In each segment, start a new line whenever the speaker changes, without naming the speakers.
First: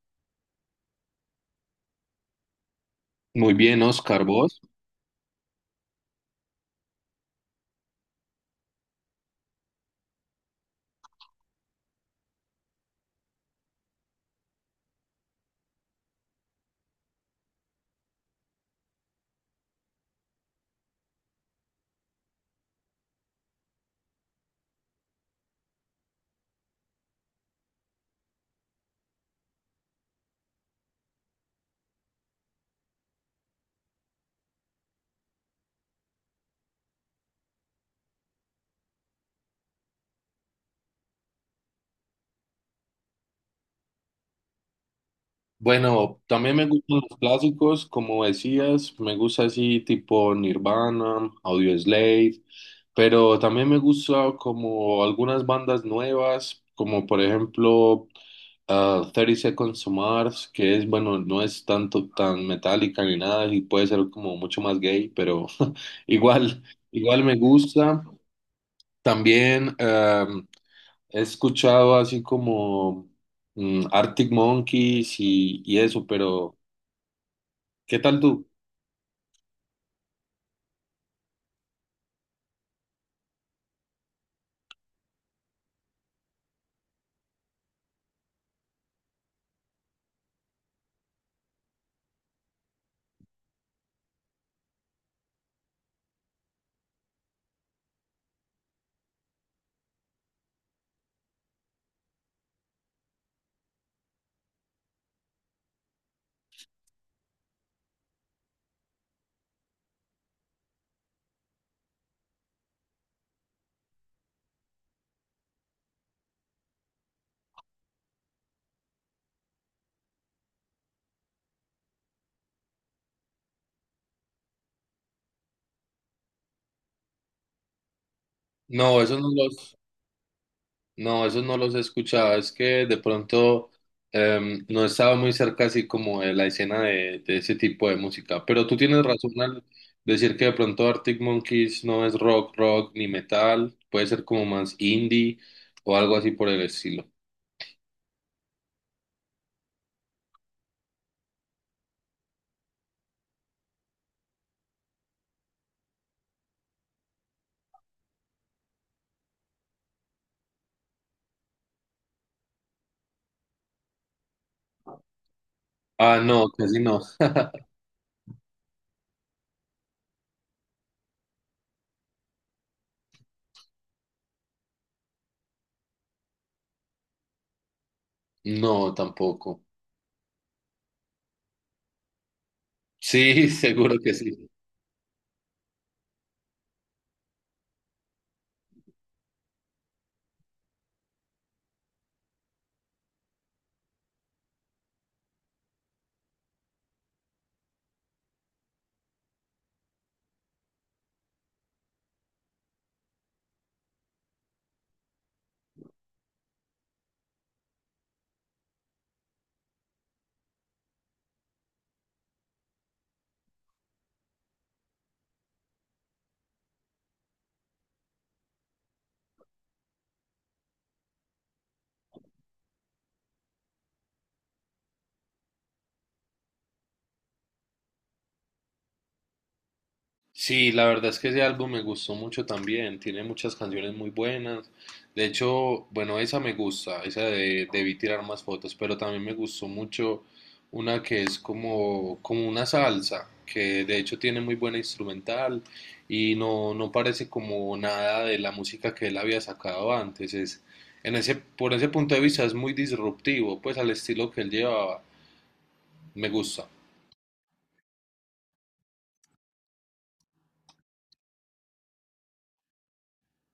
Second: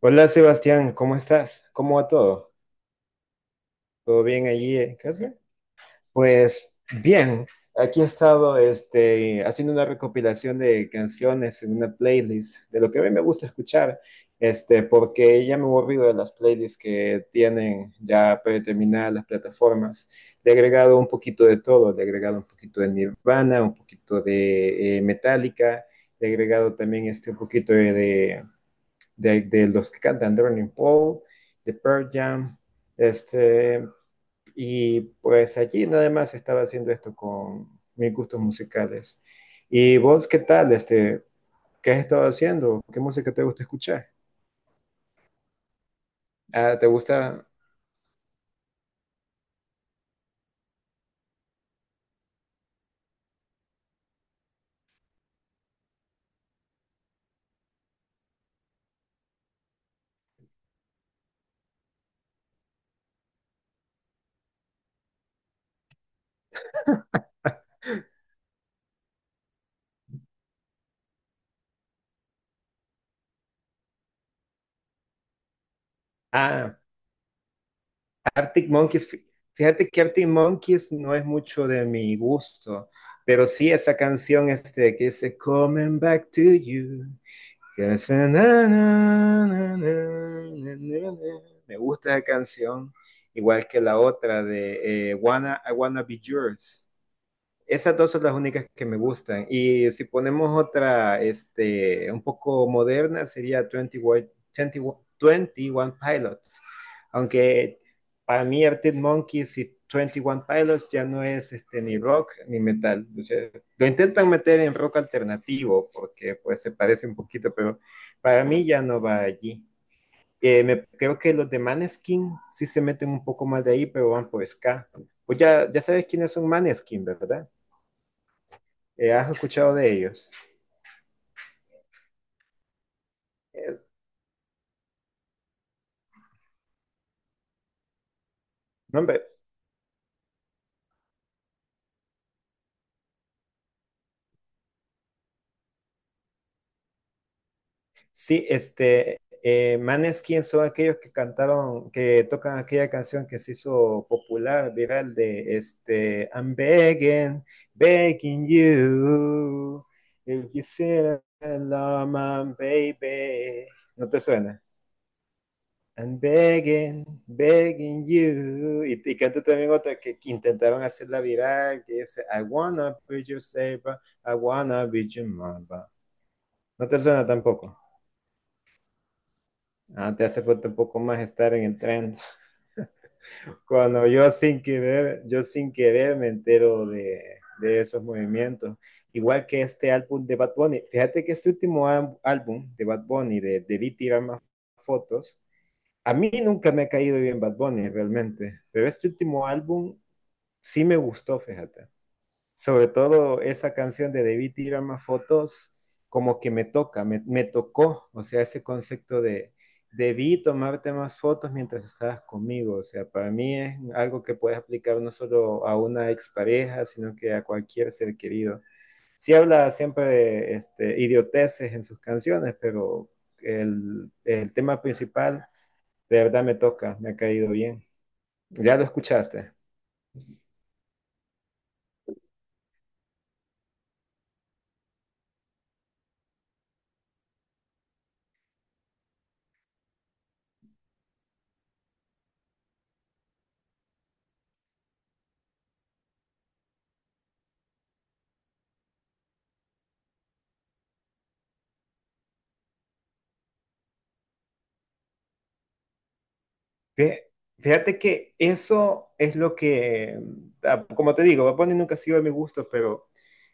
Hola Sebastián, ¿cómo estás? ¿Cómo va todo?
Muy bien,
¿Todo
Oscar,
bien
vos.
allí en casa? Pues bien, aquí he estado haciendo una recopilación de canciones en una playlist de lo que a mí me gusta escuchar, porque ya me he aburrido de las playlists que tienen ya predeterminadas las plataformas. Le he agregado un poquito de todo, le he agregado un poquito de Nirvana, un poquito de Metallica, le he agregado también un poquito de los que cantan, de Running Paul, de Pearl Jam, este, y pues allí nada más estaba haciendo esto con mis gustos musicales. ¿Y vos qué tal? ¿Qué has estado haciendo? ¿Qué música te gusta escuchar?
Bueno, también me
Ah, ¿te
gustan los
gusta?
clásicos, como decías, me gusta así tipo Nirvana, Audioslave, pero también me gusta como algunas bandas nuevas, como por ejemplo 30 Seconds to Mars, que es, bueno, no es tanto tan metálica ni nada, y puede ser como mucho más gay, pero igual, igual me gusta. También he escuchado así como Arctic Monkeys y eso, pero
Ah,
¿qué tal tú?
Arctic Monkeys. Fíjate que Arctic Monkeys no es mucho de mi gusto, pero sí esa canción que dice Coming Back to You. Me gusta esa canción, igual que la otra de I Wanna Be Yours. Esas dos son las únicas que me gustan. Y si ponemos otra, un poco moderna, sería 21 Pilots. Aunque para mí Arctic Monkeys y 21 Pilots ya no es ni rock ni metal. O sea, lo intentan meter en rock alternativo porque pues se parece un poquito, pero para mí ya no va allí. Creo que los de Maneskin sí se meten un poco más de ahí, pero van por ska. Pues ya, ya sabes quiénes son Maneskin, ¿verdad?
No, esos no
¿Has escuchado
los,
de ellos?
no, esos no los he escuchado. Es que de pronto
Eh,
no he estado muy cerca así como de la escena de ese tipo de música. Pero tú
no,
tienes
hombre,
razón al decir que de pronto Arctic Monkeys no es rock, rock ni metal. Puede ser como más indie o algo así por el estilo.
sí, Maneskin son aquellos que cantaron, que tocan aquella canción que se hizo popular, viral, de I'm begging, begging you, if you see love my baby. ¿No te suena? I'm
Ah, no, casi no.
begging, begging you. Y canta también otra que intentaron hacerla viral, que dice, I wanna be your savior, I wanna be your mama. No te suena tampoco.
No, tampoco.
Ah, te hace falta un poco más estar en el tren.
Sí, seguro
Cuando
que
yo
sí.
sin querer, yo sin querer me entero de esos movimientos. Igual que este álbum de Bad Bunny. Fíjate que este último álbum de Bad Bunny, de Debí tirar más fotos, a mí nunca me ha caído bien Bad Bunny realmente, pero este último álbum sí me gustó, fíjate. Sobre todo esa canción de Debí tirar más fotos, como que me toca, me tocó, o sea, ese concepto de debí tomarte más fotos mientras estabas conmigo, o sea, para mí es algo que puedes aplicar no solo a una expareja, sino que a cualquier ser querido. Sí habla siempre de idioteces en sus canciones, pero el tema principal de verdad me toca, me ha caído bien. ¿Ya lo escuchaste?
Sí, la verdad es que ese álbum me gustó mucho también. Tiene muchas canciones muy buenas. De hecho, bueno, esa me gusta, esa de Debí Tirar Más Fotos, pero también me gustó mucho una que es como, como una salsa, que de hecho tiene muy buena instrumental y no, no parece como nada de la música que él había sacado antes. Es, en ese, por ese punto de vista es muy disruptivo, pues al estilo que él llevaba. Me gusta.
Fí- Fíjate que eso es lo que, como te digo, Bad Bunny nunca ha sido de mi gusto, pero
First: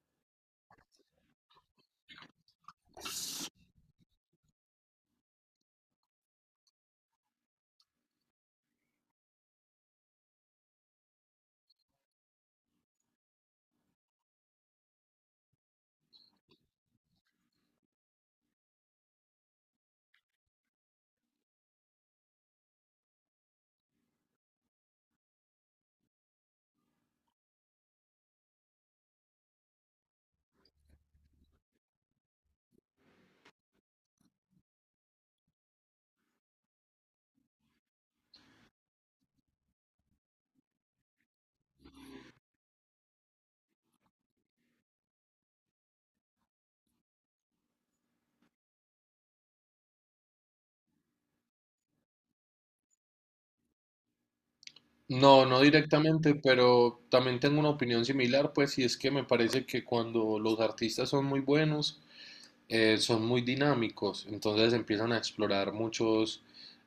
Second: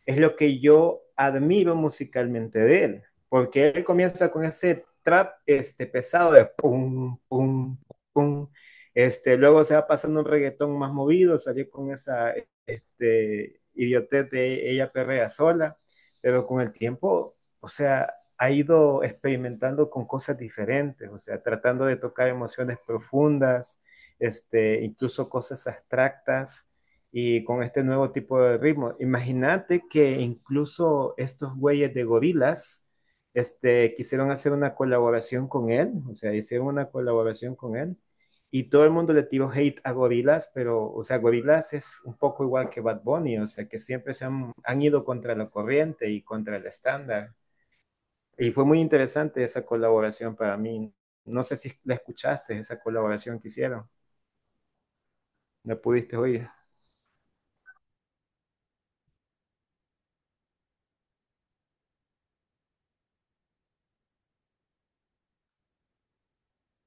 es lo que yo admiro musicalmente de él, porque él comienza con ese trap pesado de pum, pum, pum, luego se va pasando un reggaetón más movido, salió con esa idiotez de ella perrea sola, pero con el tiempo, o sea, ha ido experimentando con cosas diferentes, o sea, tratando de tocar emociones profundas, incluso cosas abstractas y con este nuevo tipo de ritmo. Imagínate que incluso estos güeyes de Gorillaz, quisieron hacer una colaboración con él, o sea, hicieron una colaboración con él y todo el mundo le tiró hate a Gorillaz, pero, o sea, Gorillaz es un poco igual que Bad Bunny, o sea, que siempre se han ido contra la corriente y contra el estándar. Y fue muy interesante esa colaboración para mí. No sé si la escuchaste, esa colaboración que hicieron.
No, no
¿La pudiste
directamente,
oír?
pero también tengo una opinión similar, pues, y es que me parece que cuando los artistas son muy buenos, son muy dinámicos, entonces empiezan a explorar muchos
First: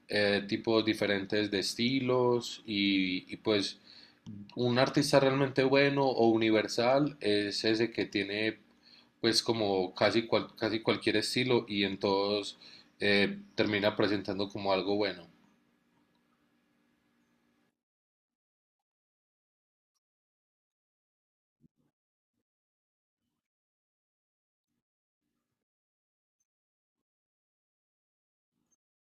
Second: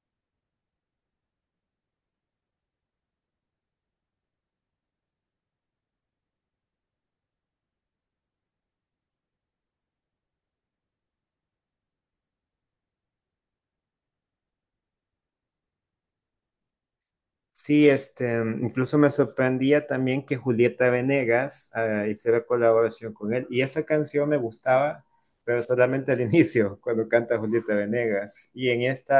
tipos diferentes de estilos y pues un artista realmente bueno o universal es ese que tiene pues como casi, casi cualquier estilo y en todos termina presentando como algo bueno.
Sí, incluso me sorprendía también que Julieta Venegas hiciera colaboración con él. Y esa canción me gustaba, pero solamente al inicio, cuando canta Julieta Venegas. Y en este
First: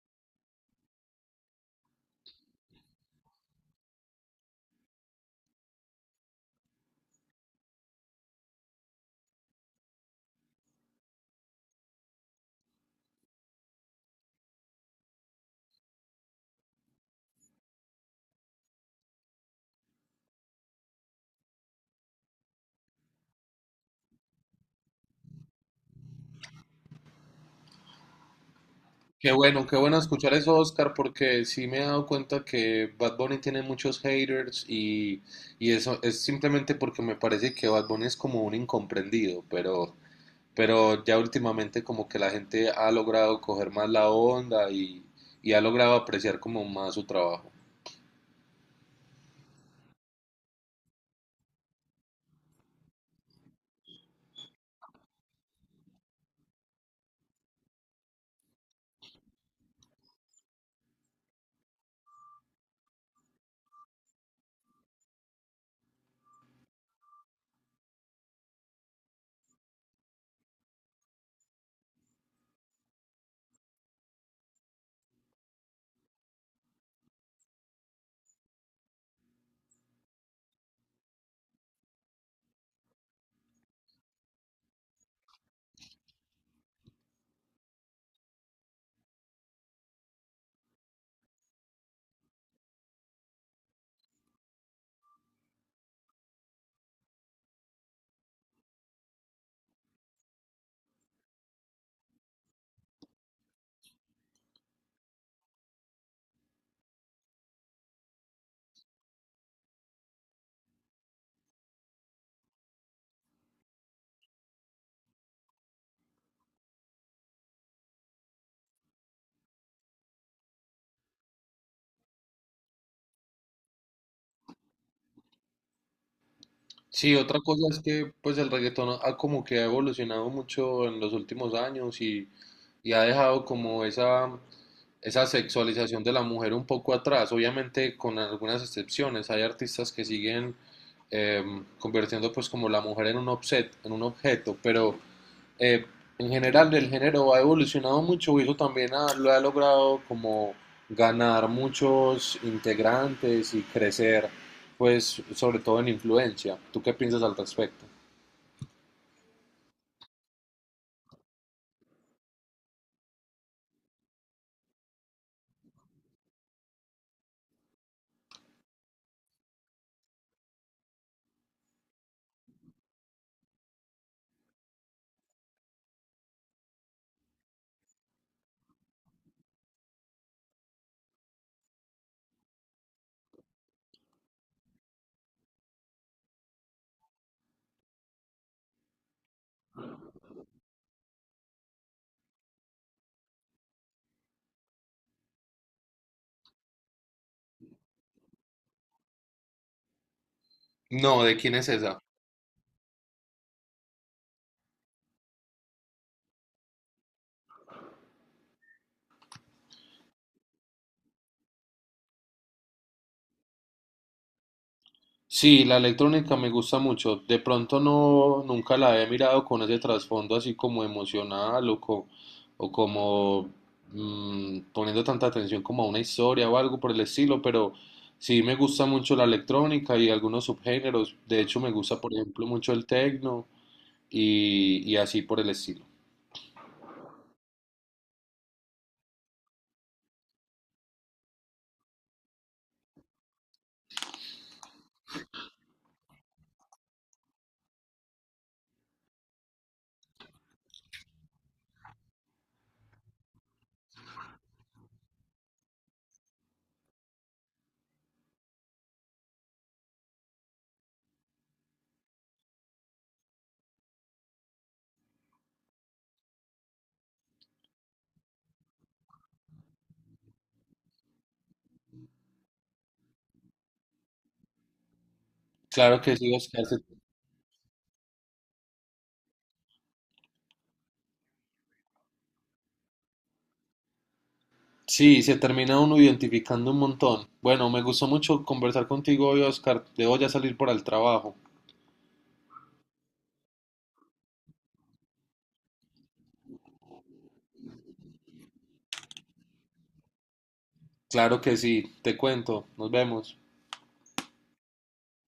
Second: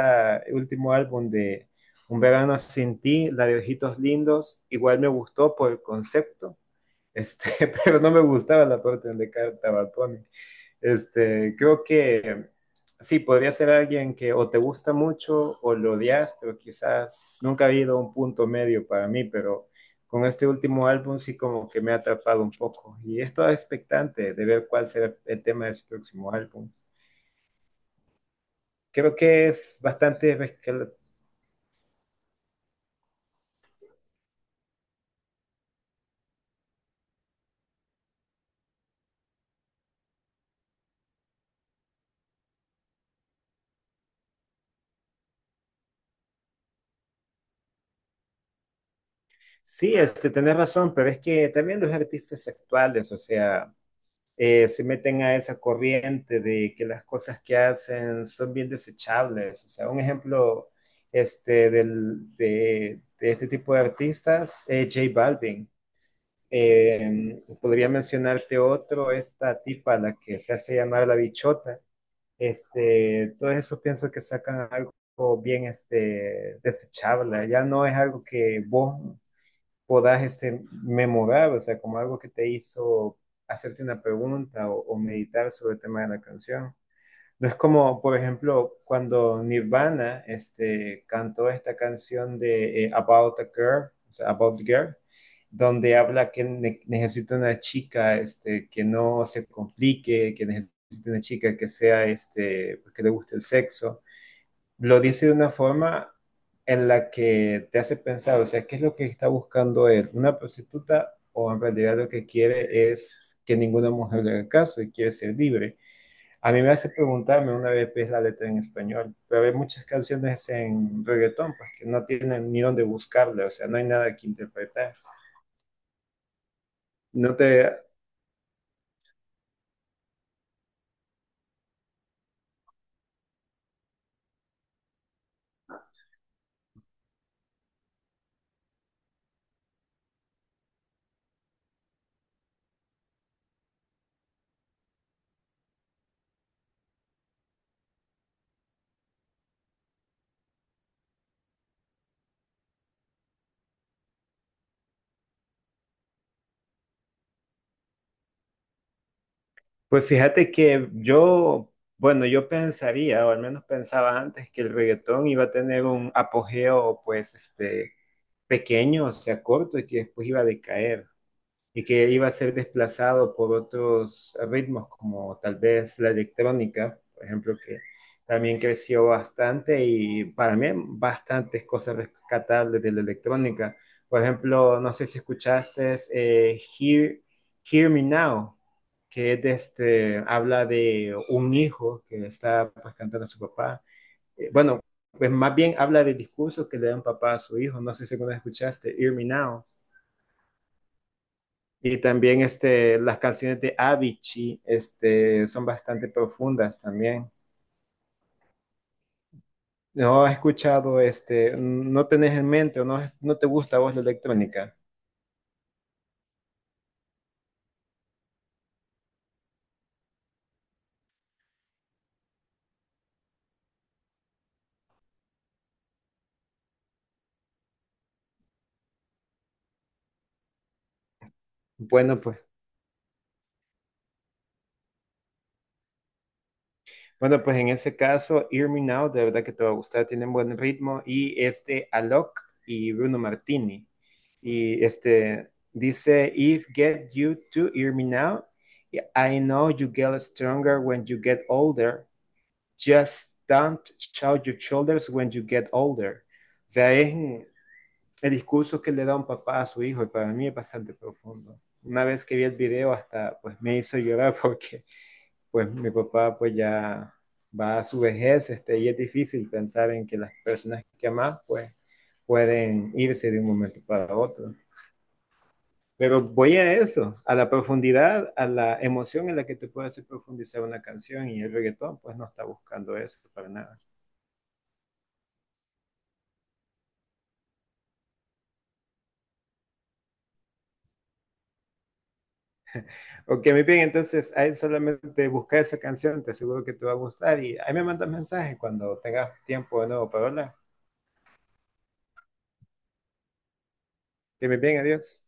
último álbum de Un verano sin ti, la de Ojitos Lindos, igual me gustó por el concepto, este, pero no me gustaba la parte donde cantaba Tony. Creo que sí, podría ser alguien que o te gusta mucho o lo odias, pero quizás nunca ha habido un punto medio para mí, pero con este último álbum sí como que me ha atrapado un poco y estoy expectante de ver cuál será el tema de su próximo álbum. Creo
Qué
que
bueno, qué
es
bueno escuchar
bastante...
eso, Oscar, porque sí me he dado cuenta que Bad Bunny tiene muchos haters y eso es simplemente porque me parece que Bad Bunny es como un incomprendido, pero ya últimamente como que la gente ha logrado coger más la onda y ha logrado apreciar como más su trabajo.
Sí, tenés razón, pero es que también los artistas actuales, o sea, se meten a esa corriente de que las cosas que hacen son bien desechables. O sea, un ejemplo este, del- de este tipo de artistas, J Balvin. Podría mencionarte otro, esta tipa, la que se hace llamar la bichota. Todo eso pienso que sacan algo bien desechable. Ya no es algo que vos podás memorar, o sea, como algo que te hizo hacerte una pregunta o meditar sobre el tema de la canción. No es como, por ejemplo, cuando Nirvana cantó esta canción de About a Girl, o sea, About a Girl, donde habla que necesita una chica que no se complique, que necesita una chica que sea, pues, que le guste el sexo lo dice de una forma en la que te hace pensar, o sea, ¿qué es lo que está buscando él? ¿Una prostituta o en realidad lo que quiere es que ninguna mujer le haga caso y quiere ser libre? A mí me hace preguntarme una vez qué es la letra en español, pero hay muchas canciones en reggaetón pues, que no tienen ni dónde buscarle, o sea, no hay nada que interpretar.
Sí,
No
otra cosa
te...
es que pues el reggaetón ha como que ha evolucionado mucho en los últimos años y ha dejado como esa sexualización de la mujer un poco atrás, obviamente con algunas excepciones. Hay artistas que siguen convirtiendo pues como la mujer en un objeto, pero eh, en general el género ha evolucionado mucho y eso también lo ha logrado como ganar muchos integrantes y crecer, pues sobre todo en influencia. ¿Tú qué piensas al respecto?
Pues fíjate que yo pensaría, o al menos pensaba antes, que el reggaetón iba a tener un apogeo, pues, pequeño, o sea, corto, y que después iba a decaer y que iba a ser desplazado por otros ritmos, como tal vez la electrónica, por ejemplo, que también creció bastante y para mí bastantes cosas rescatables de la electrónica. Por ejemplo, no sé si escuchaste Hear Me Now, que es de habla de un hijo que está pues, cantando a su papá bueno, pues más bien habla de discursos que le dan papá a su hijo. No sé si alguna vez escuchaste, Hear Me Now.
No, ¿de quién es esa?
Y también las canciones de Avicii son bastante profundas también. ¿No has escuchado, no tenés en mente o no, no te gusta a vos la electrónica?
Sí, la electrónica me gusta mucho. De pronto no, nunca la he mirado con ese trasfondo así como emocional o, o como poniendo tanta atención como a una historia o algo por el estilo, pero sí me gusta mucho la electrónica y algunos subgéneros. De hecho, me gusta, por
Bueno, pues
ejemplo, mucho el techno y así por el estilo.
Bueno, pues en ese caso, Hear Me Now, de verdad que te va a gustar, tienen buen ritmo. Y este Alok y Bruno Martini. Y este dice: If get you to hear me now, I know you get stronger when you get older. Just don't shout your shoulders when you get older. O sea, es el discurso que le da un papá a su hijo y para mí es bastante profundo. Una vez que vi el video hasta pues me hizo llorar porque pues mi papá pues ya va a su vejez, y es difícil pensar en que las personas que amas pues pueden irse de un momento para otro.
Claro que
Pero
sí,
voy
Oscar.
a eso, a la profundidad, a la emoción en la que te puede hacer profundizar una canción y el reggaetón pues no está buscando eso para nada.
Sí, se termina uno identificando un montón. Bueno, me gustó mucho conversar contigo hoy, Oscar. Debo ya salir para el trabajo.
Ok, muy bien, entonces ahí solamente busca esa canción, te aseguro que te va a gustar y ahí me mandas mensaje cuando tengas tiempo de nuevo para hablar.
Claro que sí, te cuento, nos vemos.
Que muy bien, adiós.